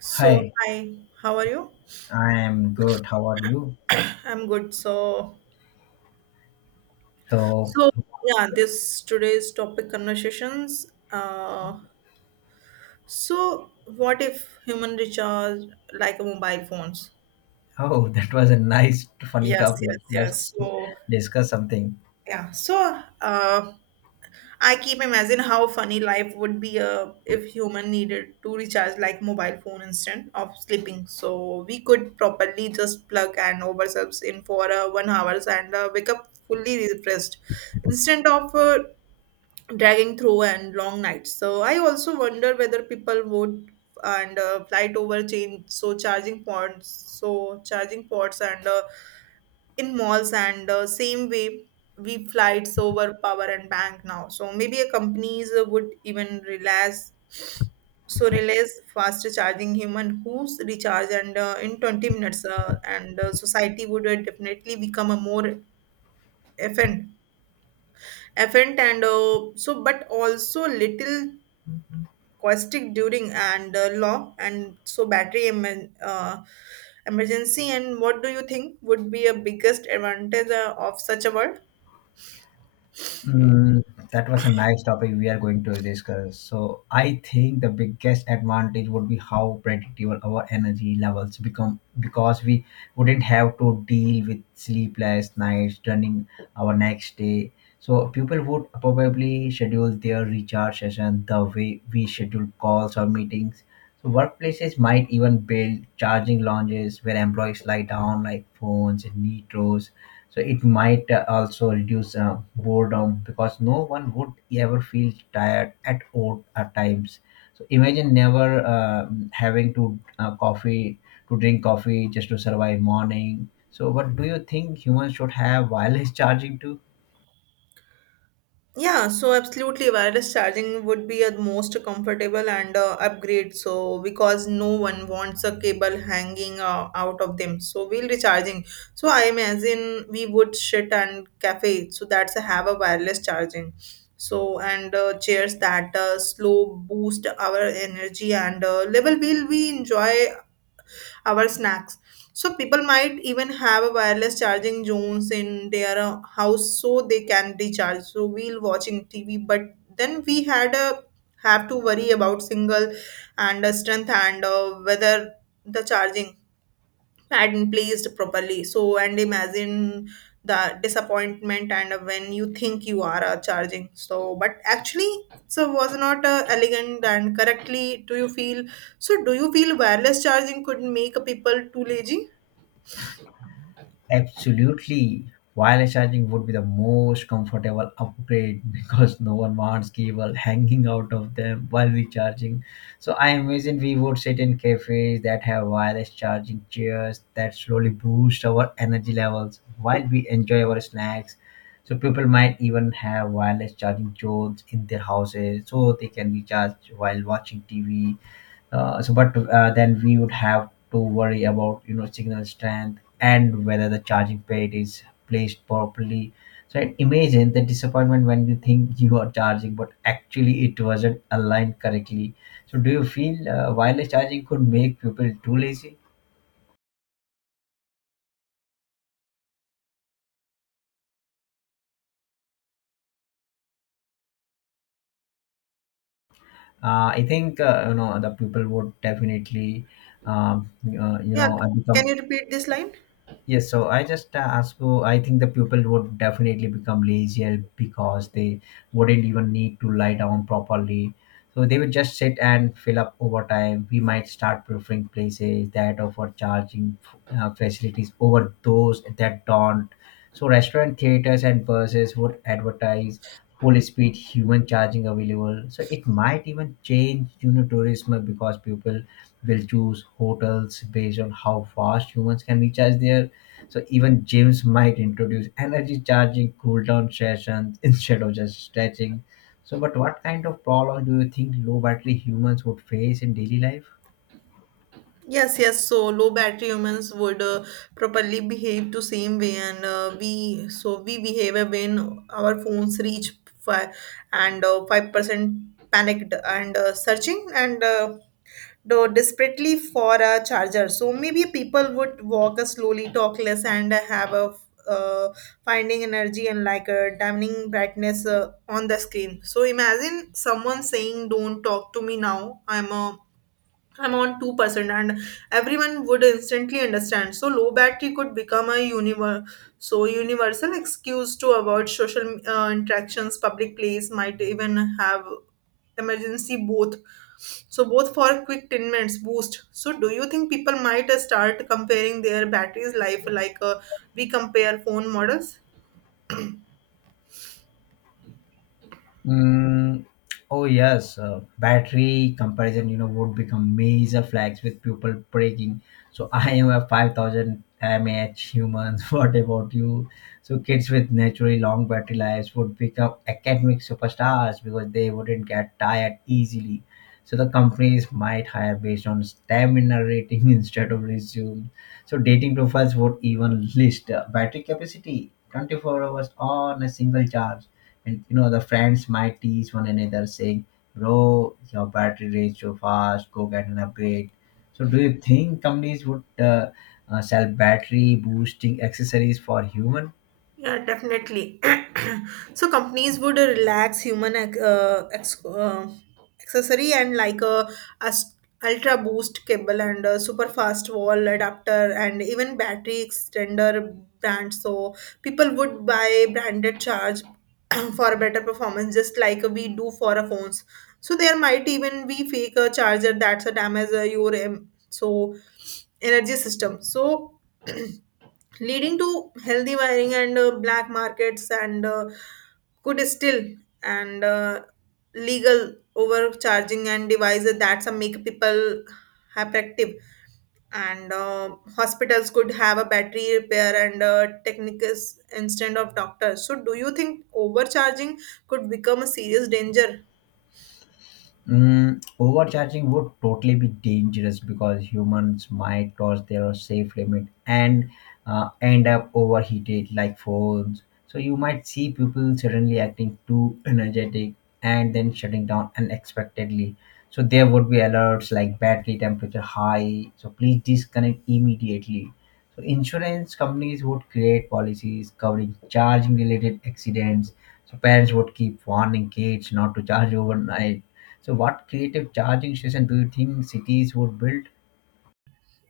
So, Hi, hi, how are you? I am good. How are you? I'm good. So, So, so yeah, this today's topic conversations. Uh, so what if human recharge like mobile phones? oh, that was a nice, funny Yes, topic. yes, yes. Let's So discuss something. yeah, so I keep imagine how funny life would be if human needed to recharge like mobile phone instead of sleeping. So we could properly just plug and ourselves in for 1 hour and wake up fully refreshed instead of dragging through and long nights. So I also wonder whether people would and flight over change so charging points so charging ports and in malls and same way we flights over power and bank now so maybe a companies would even realize realize faster charging human who's recharge and in 20 minutes and society would definitely become a more efficient efficient and but also little caustic during and law and so battery emergency. And what do you think would be a biggest advantage of such a world? Mm, that was a nice topic we are going to discuss. So, I think the biggest advantage would be how predictable our energy levels become because we wouldn't have to deal with sleepless nights during our next day. So, people would probably schedule their recharge session the way we schedule calls or meetings. So, workplaces might even build charging lounges where employees lie down like phones and knee, so it might also reduce boredom because no one would ever feel tired at all at times. So imagine never having to coffee, to drink coffee just to survive morning. So what do you think, humans should have wireless charging too? Yeah, so absolutely, wireless charging would be a most comfortable and upgrade. So because no one wants a cable hanging out of them, so we'll recharging. So I imagine we would sit and cafe. So that's a have a wireless charging. So and chairs that slow boost our energy and level will we enjoy our snacks. So people might even have a wireless charging zones in their house so they can recharge. So we'll watching TV, but then we had a have to worry about single and strength and whether the charging hadn't placed properly so and imagine the disappointment and when you think you are charging so but actually so was not elegant and correctly. Do you feel wireless charging could make people too lazy? Absolutely. Wireless charging would be the most comfortable upgrade because no one wants cable hanging out of them while recharging. So I imagine we would sit in cafes that have wireless charging chairs that slowly boost our energy levels while we enjoy our snacks. So people might even have wireless charging zones in their houses so they can recharge while watching TV. But then we would have to worry about, you know, signal strength and whether the charging pad is placed properly. So, and imagine the disappointment when you think you are charging, but actually it wasn't aligned correctly. So, do you feel wireless charging could make people too lazy? I think you know, the people would definitely you Yeah, know can become. you repeat this line? Yes, so I just ask you. I think the people would definitely become lazier because they wouldn't even need to lie down properly. So they would just sit and fill up over time. We might start preferring places that offer charging facilities over those that don't. So restaurant theaters and buses would advertise full speed human charging available. So it might even change, you know, tourism because people will choose hotels based on how fast humans can recharge there. So even gyms might introduce energy charging cooldown sessions instead of just stretching. So, but what kind of problems do you think low battery humans would face in daily life? Yes. So low battery humans would properly behave to same way, and we behave when our phones reach five and 5%, panicked and searching and do desperately for a charger. So maybe people would walk slowly, talk less, and have a uh, finding energy and like a damning brightness on the screen. So imagine someone saying, "Don't talk to me now. I'm on 2%," and everyone would instantly understand. So low battery could become a universal excuse to avoid social interactions. Public place might even have emergency both. So both for quick 10 minutes boost. So do you think people might start comparing their batteries life like we compare phone models? Mm, oh yes, battery comparison, you know, would become major flags with people breaking. So I am a 5,000 mAh human. What about you? So kids with naturally long battery lives would become academic superstars because they wouldn't get tired easily. So the companies might hire based on stamina rating instead of resume. So dating profiles would even list battery capacity 24 hours on a single charge. And you know, the friends might tease one another saying, bro, your battery drains so fast, go get an upgrade. So do you think companies would sell battery boosting accessories for human? Yeah, definitely. So companies would relax human accessory and like a, as- ultra boost cable and a super fast wall adapter and even battery extender brand. So people would buy branded charge for better performance, just like we do for our phones. So there might even be fake a charger that's a damage your energy system. So leading to healthy wiring and black markets and could still and legal overcharging and devices that some make people hyperactive and hospitals could have a battery repair and technicus instead of doctors. So do you think overcharging could become a serious danger? Overcharging would totally be dangerous because humans might cross their safe limit and end up overheated like phones. So you might see people suddenly acting too energetic and then shutting down unexpectedly. So there would be alerts like, battery temperature high. So please disconnect immediately. So insurance companies would create policies covering charging related accidents. So parents would keep warning kids not to charge overnight. So, what creative charging station do you think cities would build?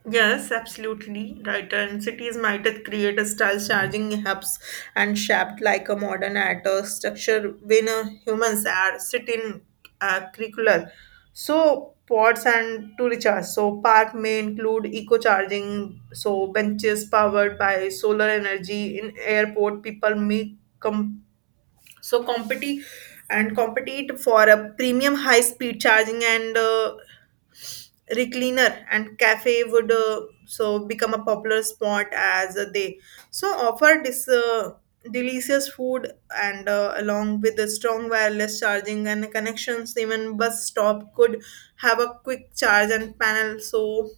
Yes, absolutely right. And cities might create a style charging hubs and shaped like a modern art or structure when humans are sitting curricular. So pods and to recharge. So park may include eco charging. So benches powered by solar energy in airport. People may come so compete for a premium high speed charging and recliner and cafe would become a popular spot as they offer this delicious food and along with the strong wireless charging and connections. Even bus stop could have a quick charge and panel so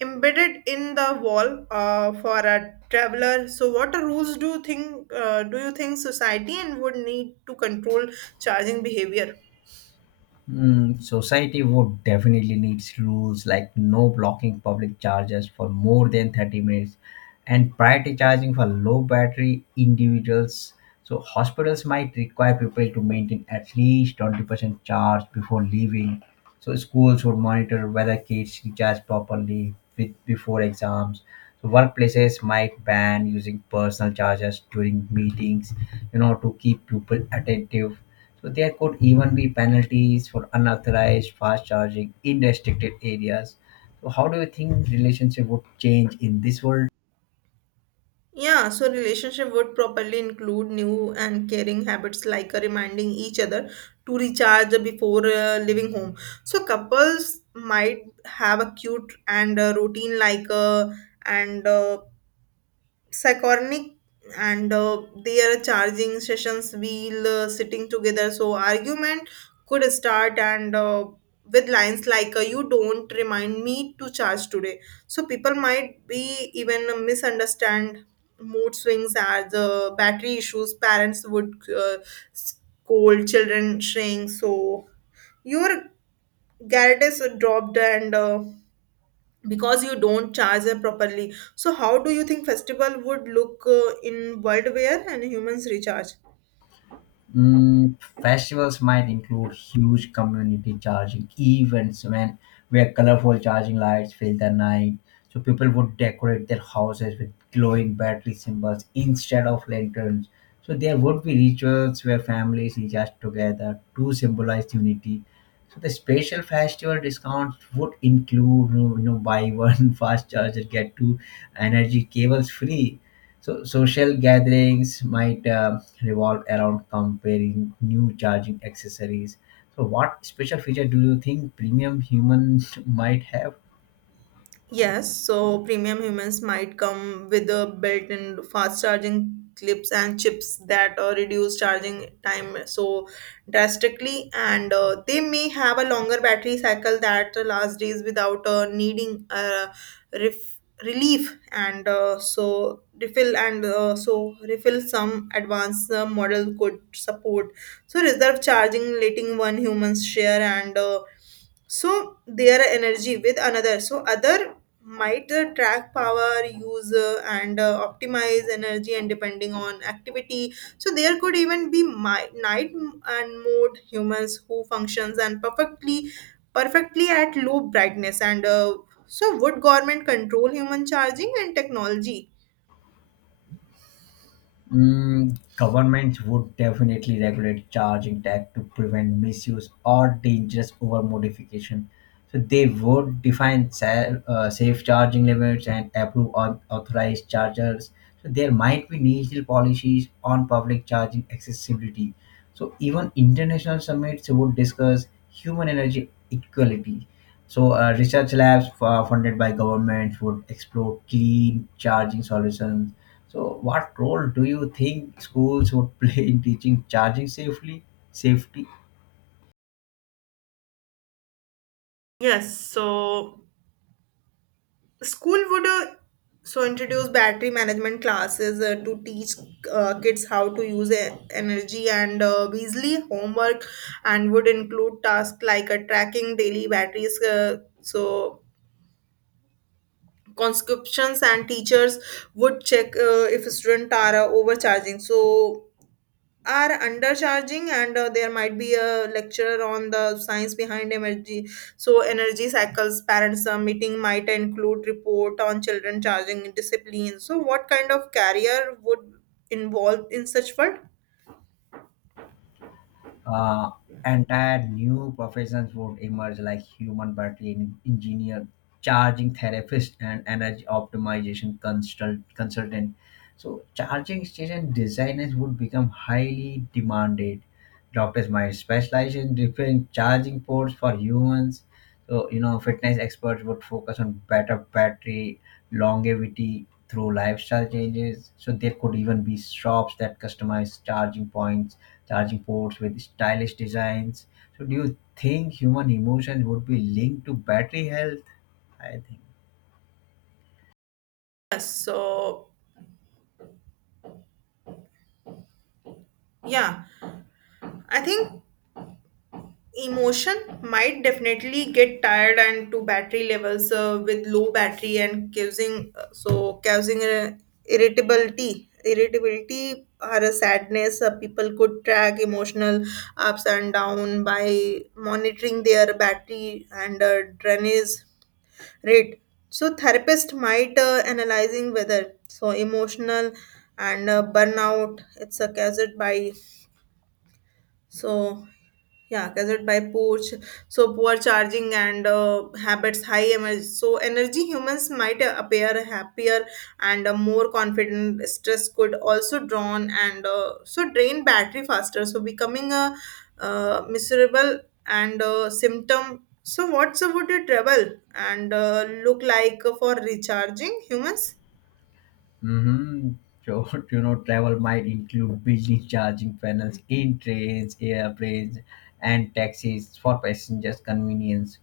embedded in the wall for a traveler. So what rules do you think society and would need to control charging behavior? Society would definitely need rules like no blocking public charges for more than 30 minutes and priority charging for low battery individuals. So hospitals might require people to maintain at least 20% charge before leaving. So schools would monitor whether kids recharge properly with, before exams. So workplaces might ban using personal chargers during meetings, you know, to keep people attentive. So there could even be penalties for unauthorized fast charging in restricted areas. So how do you think relationship would change in this world? Yeah, so relationship would properly include new and caring habits like reminding each other to recharge before leaving home. So couples might have a cute and routine like and psychotic and their charging sessions while sitting together. So argument could start and with lines like you don't remind me to charge today. So people might be even misunderstand mood swings are the battery issues. Parents would scold children saying so your guard is dropped and because you don't charge them properly. So how do you think festival would look in world where and humans recharge? Mm, Festivals might include huge community charging events when, where colorful charging lights fill the night. So people would decorate their houses with glowing battery symbols instead of lanterns. So there would be rituals where families adjust together to symbolize unity. So the special festival discounts would include, you know, buy one fast charger get two energy cables free. So social gatherings might revolve around comparing new charging accessories. So what special feature do you think premium human might have? Yes, so premium humans might come with a built-in fast charging clips and chips that reduce charging time so drastically, and they may have a longer battery cycle that lasts days without needing ref- relief and so refill and so refill. Some advanced model could support reserve charging, letting one humans share and so their energy with another. So other might track power use and optimize energy and depending on activity. So there could even be mi- night m- and mode humans who functions and perfectly at low brightness and so Would government control human charging and technology? Governments would definitely regulate charging tech to prevent misuse or dangerous overmodification. So they would define safe charging limits and approve authorized chargers. So there might be national policies on public charging accessibility. So even international summits would discuss human energy equality. So, research labs funded by governments would explore clean charging solutions. So, what role do you think schools would play in teaching charging safely? Safety. Yes, so school would introduce battery management classes to teach kids how to use energy and Weasley homework and would include tasks like tracking daily batteries. So conscriptions and teachers would check if students are overcharging. So are undercharging and there might be a lecture on the science behind energy energy cycles. Parents meeting might include report on children charging discipline. So what kind of career would involve in such world? Uh, Entire new professions would emerge, like human battery engineer, charging therapist, and energy optimization consultant. So, charging station designers would become highly demanded. Doctors might specialize in different charging ports for humans. So, you know, fitness experts would focus on better battery longevity through lifestyle changes. So there could even be shops that customize charging points, charging ports with stylish designs. So do you think human emotion would be linked to battery health? I think. Yes so yeah i think emotion might definitely get tired and to battery levels with low battery and causing irritability or a sadness. People could track emotional ups and down by monitoring their battery and drainage rate. So therapist might analyzing whether emotional and burnout it's a caused by so yeah, gathered by poor, poor charging and habits. High energy, energy humans might appear happier and more confident. Stress could also drawn and drain battery faster. So becoming a miserable and symptom. So what's would it travel and look like for recharging humans? Mm-hmm. So, you know, travel might include building charging panels in trains, airplanes, and taxis for passengers' convenience.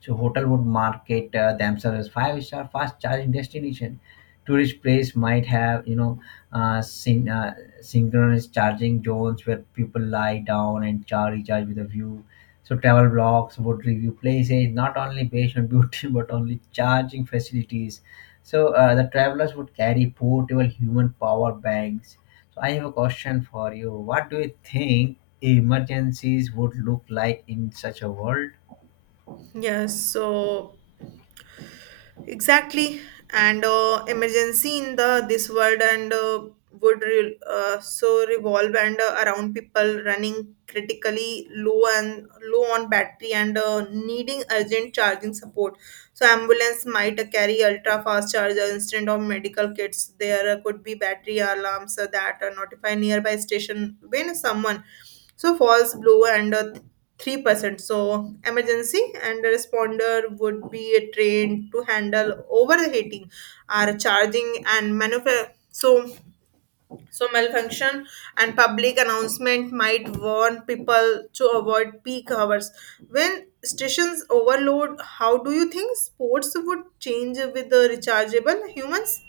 So hotel would market themselves as five-star fast charging destination. Tourist place might have, you know, uh, syn- uh, synchronous charging zones where people lie down and charge recharge with a view. So travel blogs would review places not only based on beauty but only charging facilities. So the travelers would carry portable human power banks. So I have a question for you. What do you think emergencies would look like in such a world? Yes, so exactly, and emergency in the this world and would revolve and around people running critically low and low on battery and needing urgent charging support. So ambulance might carry ultra fast charger instead of medical kits. There could be battery alarms that notify nearby station when someone so falls blow and 3%. So, emergency and a responder would be trained to handle overheating or charging and maneuver. So malfunction and public announcement might warn people to avoid peak hours when stations overload. How do you think sports would change with the rechargeable humans?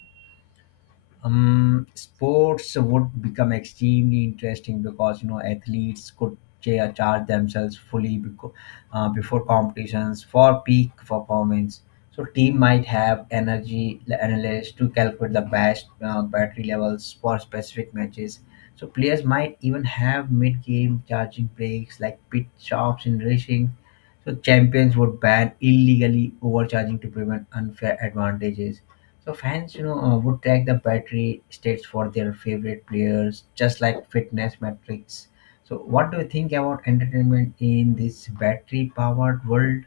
Sports would become extremely interesting because, you know, athletes could charge themselves fully before competitions for peak performance. So team might have energy analysts to calculate the best battery levels for specific matches. So players might even have mid-game charging breaks like pit stops in racing. So champions would ban illegally overcharging to prevent unfair advantages. So fans, you know, would track the battery states for their favorite players, just like fitness metrics. So, what do you think about entertainment in this battery-powered world?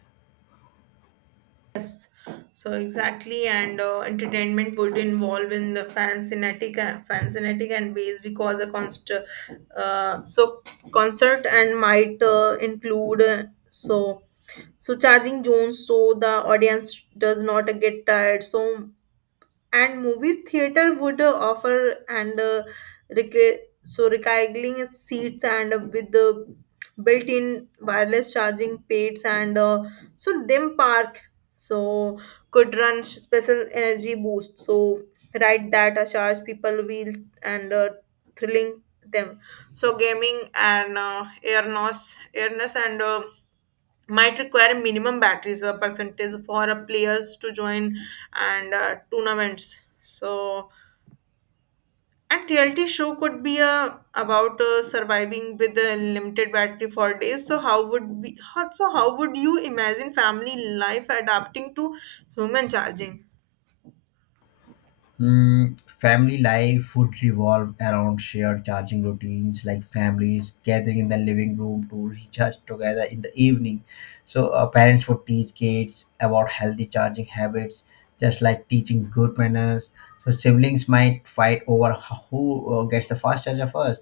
So exactly, and entertainment would involve in the fancynetic and base because a concert, so concert and might include so charging zones so the audience does not get tired. So and movies theater would offer and rec- so recycling seats and with the built-in wireless charging pads and them park so could run special energy boost so ride that charge people wheel and thrilling them. So gaming and airness and might require minimum batteries or percentage for players to join and tournaments. So and reality show could be about surviving with a limited battery for days. So how would be how would you imagine family life adapting to human charging? Family life would revolve around shared charging routines, like families gathering in the living room to recharge together in the evening. So, parents would teach kids about healthy charging habits, just like teaching good manners. So, siblings might fight over who gets the fast charger first.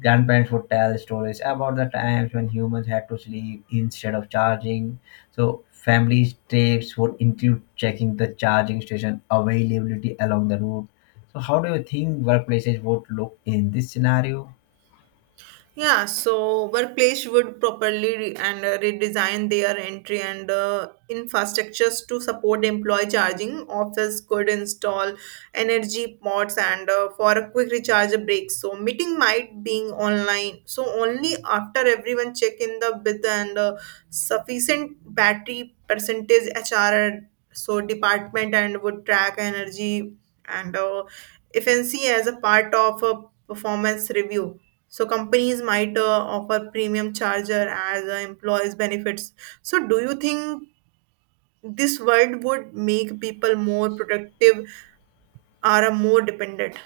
Grandparents would tell stories about the times when humans had to sleep instead of charging. So families' trips would include checking the charging station availability along the route. So how do you think workplaces would look in this scenario? Yeah, so workplace would properly re- and redesign their entry and infrastructures to support employee charging. Office could install energy pods and for a quick recharge break. So meeting might being online. So only after everyone check in the with and sufficient battery percentage, HR department and would track energy and efficiency as a part of a performance review. So companies might offer premium charger as employees benefits. So do you think this world would make people more productive or more dependent?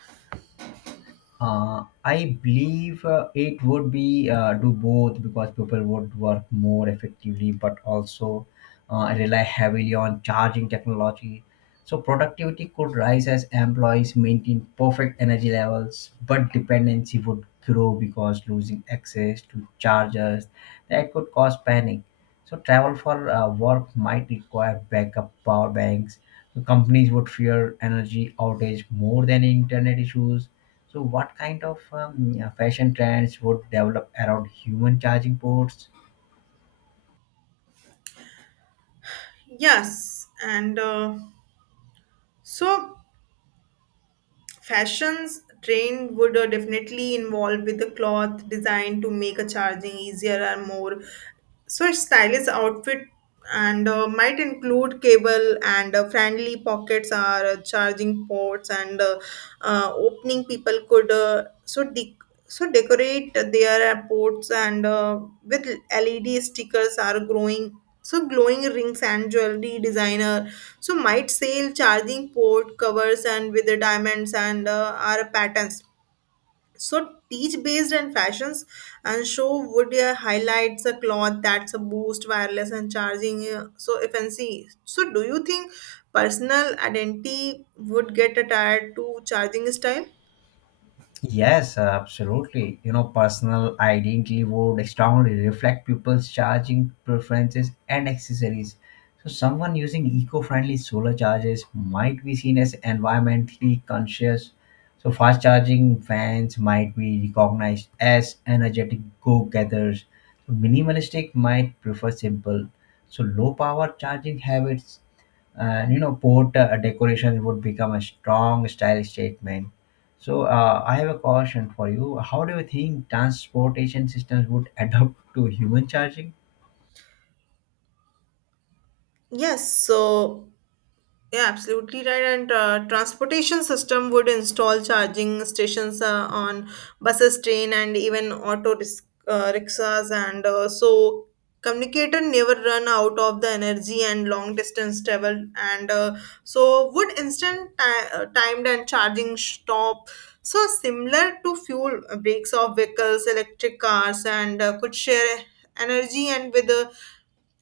I believe it would be do both because people would work more effectively, but also rely heavily on charging technology. So productivity could rise as employees maintain perfect energy levels, but dependency would grow because losing access to chargers that could cause panic. So travel for work might require backup power banks. The companies would fear energy outage more than internet issues. So what kind of yeah, fashion trends would develop around human charging ports? Yes, and so Fashions trend would definitely involve with the cloth designed to make a charging easier and more. A stylish outfit and might include cable and friendly pockets are charging ports and opening people could decorate their ports and with LED stickers are growing, so glowing rings and jewelry designer so might sell charging port covers and with the diamonds and are patterns, so teach based and fashions and show would highlights a cloth that's a boost wireless and charging so if and see. So do you think personal identity would get attached to charging style? Yes, absolutely. You know, personal identity would strongly reflect people's charging preferences and accessories. So, someone using eco-friendly solar chargers might be seen as environmentally conscious. So, fast charging fans might be recognized as energetic go-getters. So, minimalistic might prefer simple. So, low-power charging habits and, you know, port decoration would become a strong style statement. So I have a question for you. How do you think transportation systems would adapt to human charging? Yes. Yeah, absolutely right. And transportation system would install charging stations on buses, train, and even rickshaws. And so, communicator never run out of the energy and long distance travel. And so, would timed and charging stop? So similar to fuel breaks of vehicles, electric cars, and could share energy and with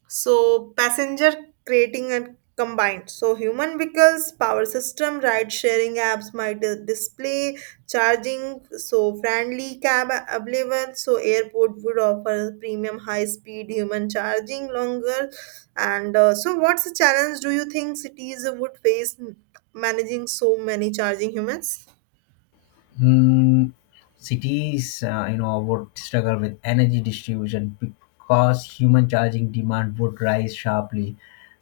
so passenger creating and combined. So human vehicles, power system, ride sharing apps might display charging. So friendly cab available. So airport would offer premium high speed human charging longer. And so what's the challenge do you think cities would face managing so many charging humans? Hmm, Cities, you know, would struggle with energy distribution because human charging demand would rise sharply.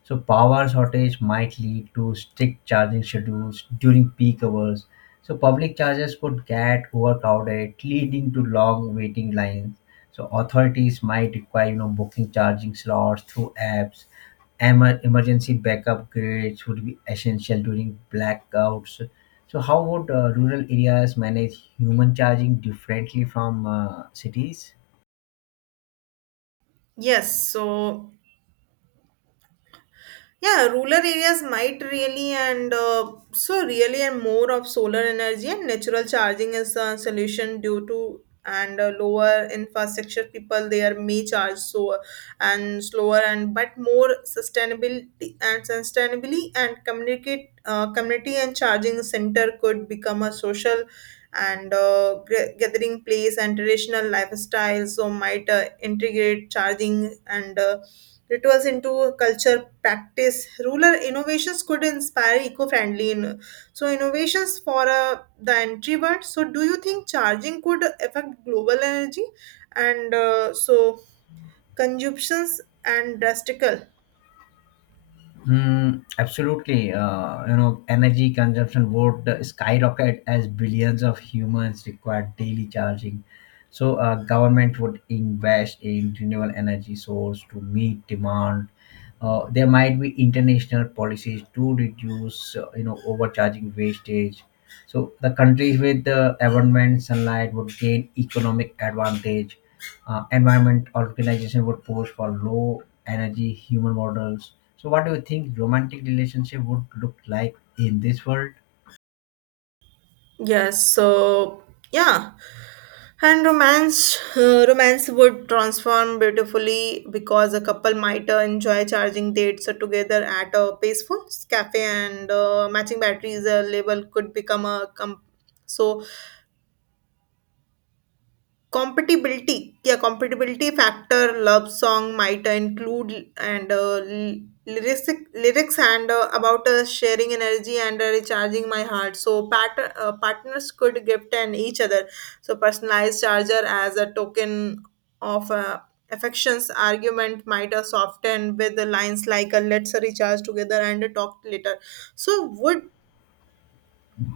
So power shortage might lead to strict charging schedules during peak hours. So public chargers could get overcrowded, leading to long waiting lines. So authorities might require, you know, booking charging slots through apps. Emergency backup grids would be essential during blackouts. So, how would rural areas manage human charging differently from cities? Yes. Rural areas might really and so really and more of solar energy and natural charging is a solution due to and lower infrastructure. People there may charge so and slower and but more sustainability and sustainably and communicate community and charging center could become a social and gathering place, and traditional lifestyle so might integrate charging and rituals into culture practice. Rural innovations could inspire eco-friendly in, so innovations for the entry word. So do you think charging could affect global energy and so consumptions and drastical? Absolutely. You know, energy consumption would skyrocket as billions of humans require daily charging. So, government would invest in renewable energy source to meet demand. There might be international policies to reduce, you know, overcharging wastage. So, the countries with the abundant sunlight would gain economic advantage. Environment organization would push for low energy human models. So, what do you think romantic relationship would look like in this world? Yes so yeah and romance would transform beautifully, because a couple might enjoy charging dates together at a peaceful cafe, and matching batteries a label could become a so compatibility. Yeah Compatibility factor love song might include and l- lyrics lyrics and about sharing energy and recharging my heart. So partners could gift and each other so personalized charger as a token of affections. Argument might soften with the lines like let's recharge together and talk later. So would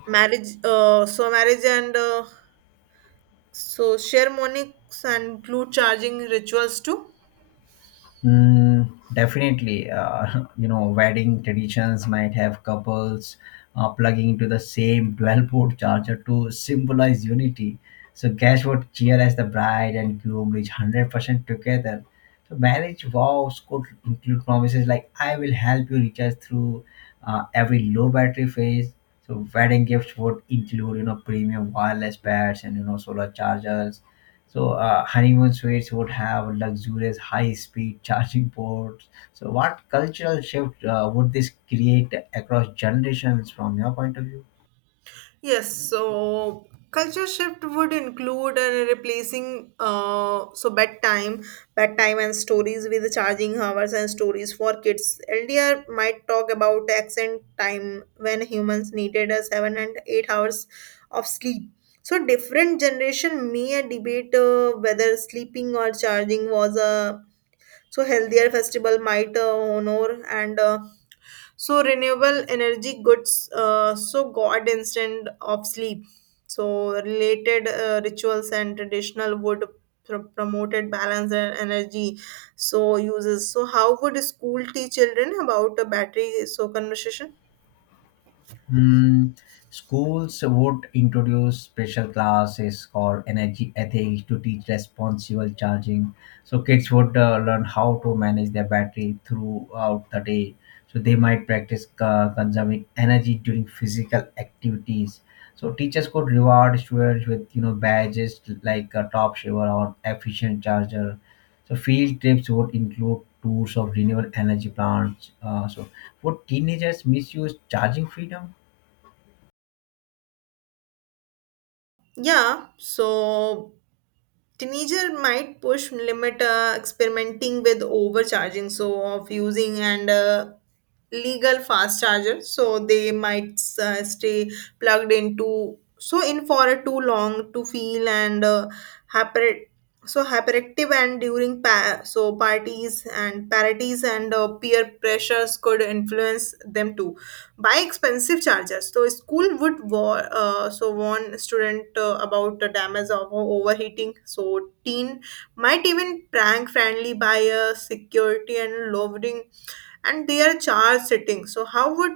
marriage and shamanics and glue charging rituals too. Definitely, you know, wedding traditions might have couples plugging into the same 12-port charger to symbolize unity. So, guests would cheer as the bride and groom reach 100% together. So, marriage vows could include promises like, I will help you recharge through every low battery phase. So, wedding gifts would include, you know, premium wireless pads and, you know, solar chargers. So honeymoon suites would have luxurious high-speed charging ports. So what cultural shift would this create across generations from your point of view? Yes, so culture shift would include replacing bedtime and stories with charging hours and stories for kids. LDR might talk about accent time when humans needed a 7 and 8 hours of sleep. So different generation may debate whether sleeping or charging was a so healthier. Festival might honor and so renewable energy goods so god instant of sleep, so related rituals and traditional would promoted balance and energy so uses. So how would a school teach children about a battery so conversation? Hmm, Schools would introduce special classes or energy ethics to teach responsible charging. So kids would learn how to manage their battery throughout the day. So they might practice consuming energy during physical activities. So teachers could reward students with, you know, badges like a top shaver or efficient charger. So field trips would include tours of renewable energy plants. So would teenagers misuse charging freedom? Yeah. Teenager might push limit, experimenting with overcharging, so of using and legal fast charger. So they might stay plugged into so in for too long to feel and hyper, hyperactive. And during parties and parties and peer pressures could influence them too buy expensive chargers. So school would warn student about the damage of overheating. So teen might even prank friendly by a security and lowering and their charge settings. So how would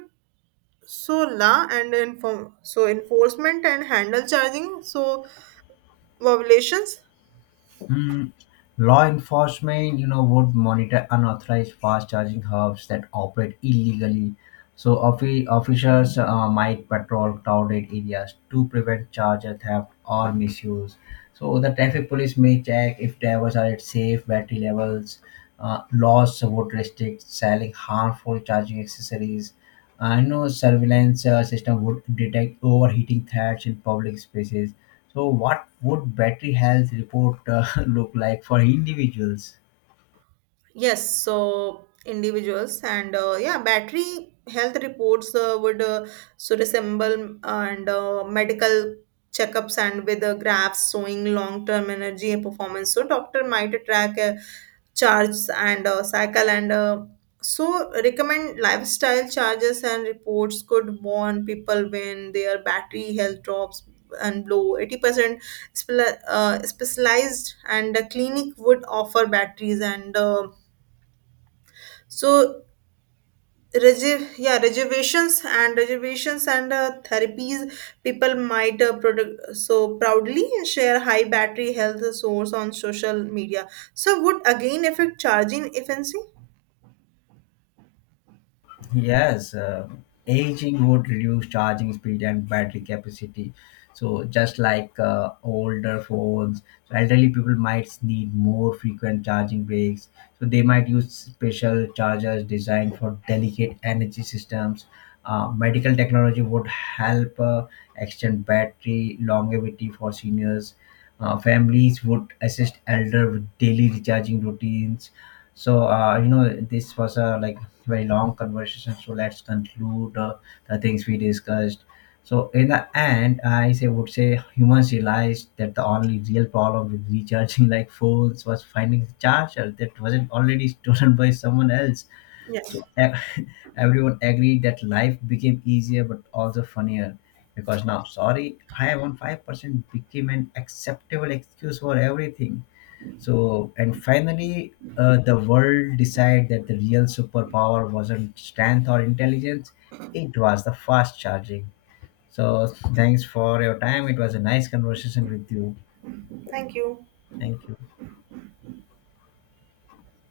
so law and inform so enforcement and handle charging so violations? Mm, Law enforcement, you know, would monitor unauthorized fast charging hubs that operate illegally. So officers might patrol crowded areas to prevent charger theft or misuse. So the traffic police may check if drivers are at safe battery levels. Laws would restrict selling harmful charging accessories. I know surveillance system would detect overheating threats in public spaces. So, what would battery health report look like for individuals? Yes, battery health reports would resemble and medical checkups and with graphs showing long-term energy and performance. So doctor might track charges and cycle and so recommend lifestyle charges, and reports could warn people when their battery health drops and below 80%. Specialized and the clinic would offer batteries and so reservations and therapies. People might proudly share high battery health source on social media. So would again affect charging efficiency? Yes, aging would reduce charging speed and battery capacity. So just like older phones, so elderly people might need more frequent charging breaks. So they might use special chargers designed for delicate energy systems. Medical technology would help extend battery longevity for seniors. Families would assist elder with daily recharging routines. So, you know, this was a like very long conversation. So let's conclude the things we discussed. So in the end, I say would say humans realized that the only real problem with recharging like phones was finding a charger that wasn't already stolen by someone else. Yes. So everyone agreed that life became easier but also funnier because now, sorry, I am on 5% became an acceptable excuse for everything. So, and finally, the world decided that the real superpower wasn't strength or intelligence, it was the fast charging. So, thanks for your time. It was a nice conversation with you. Thank you. Thank you.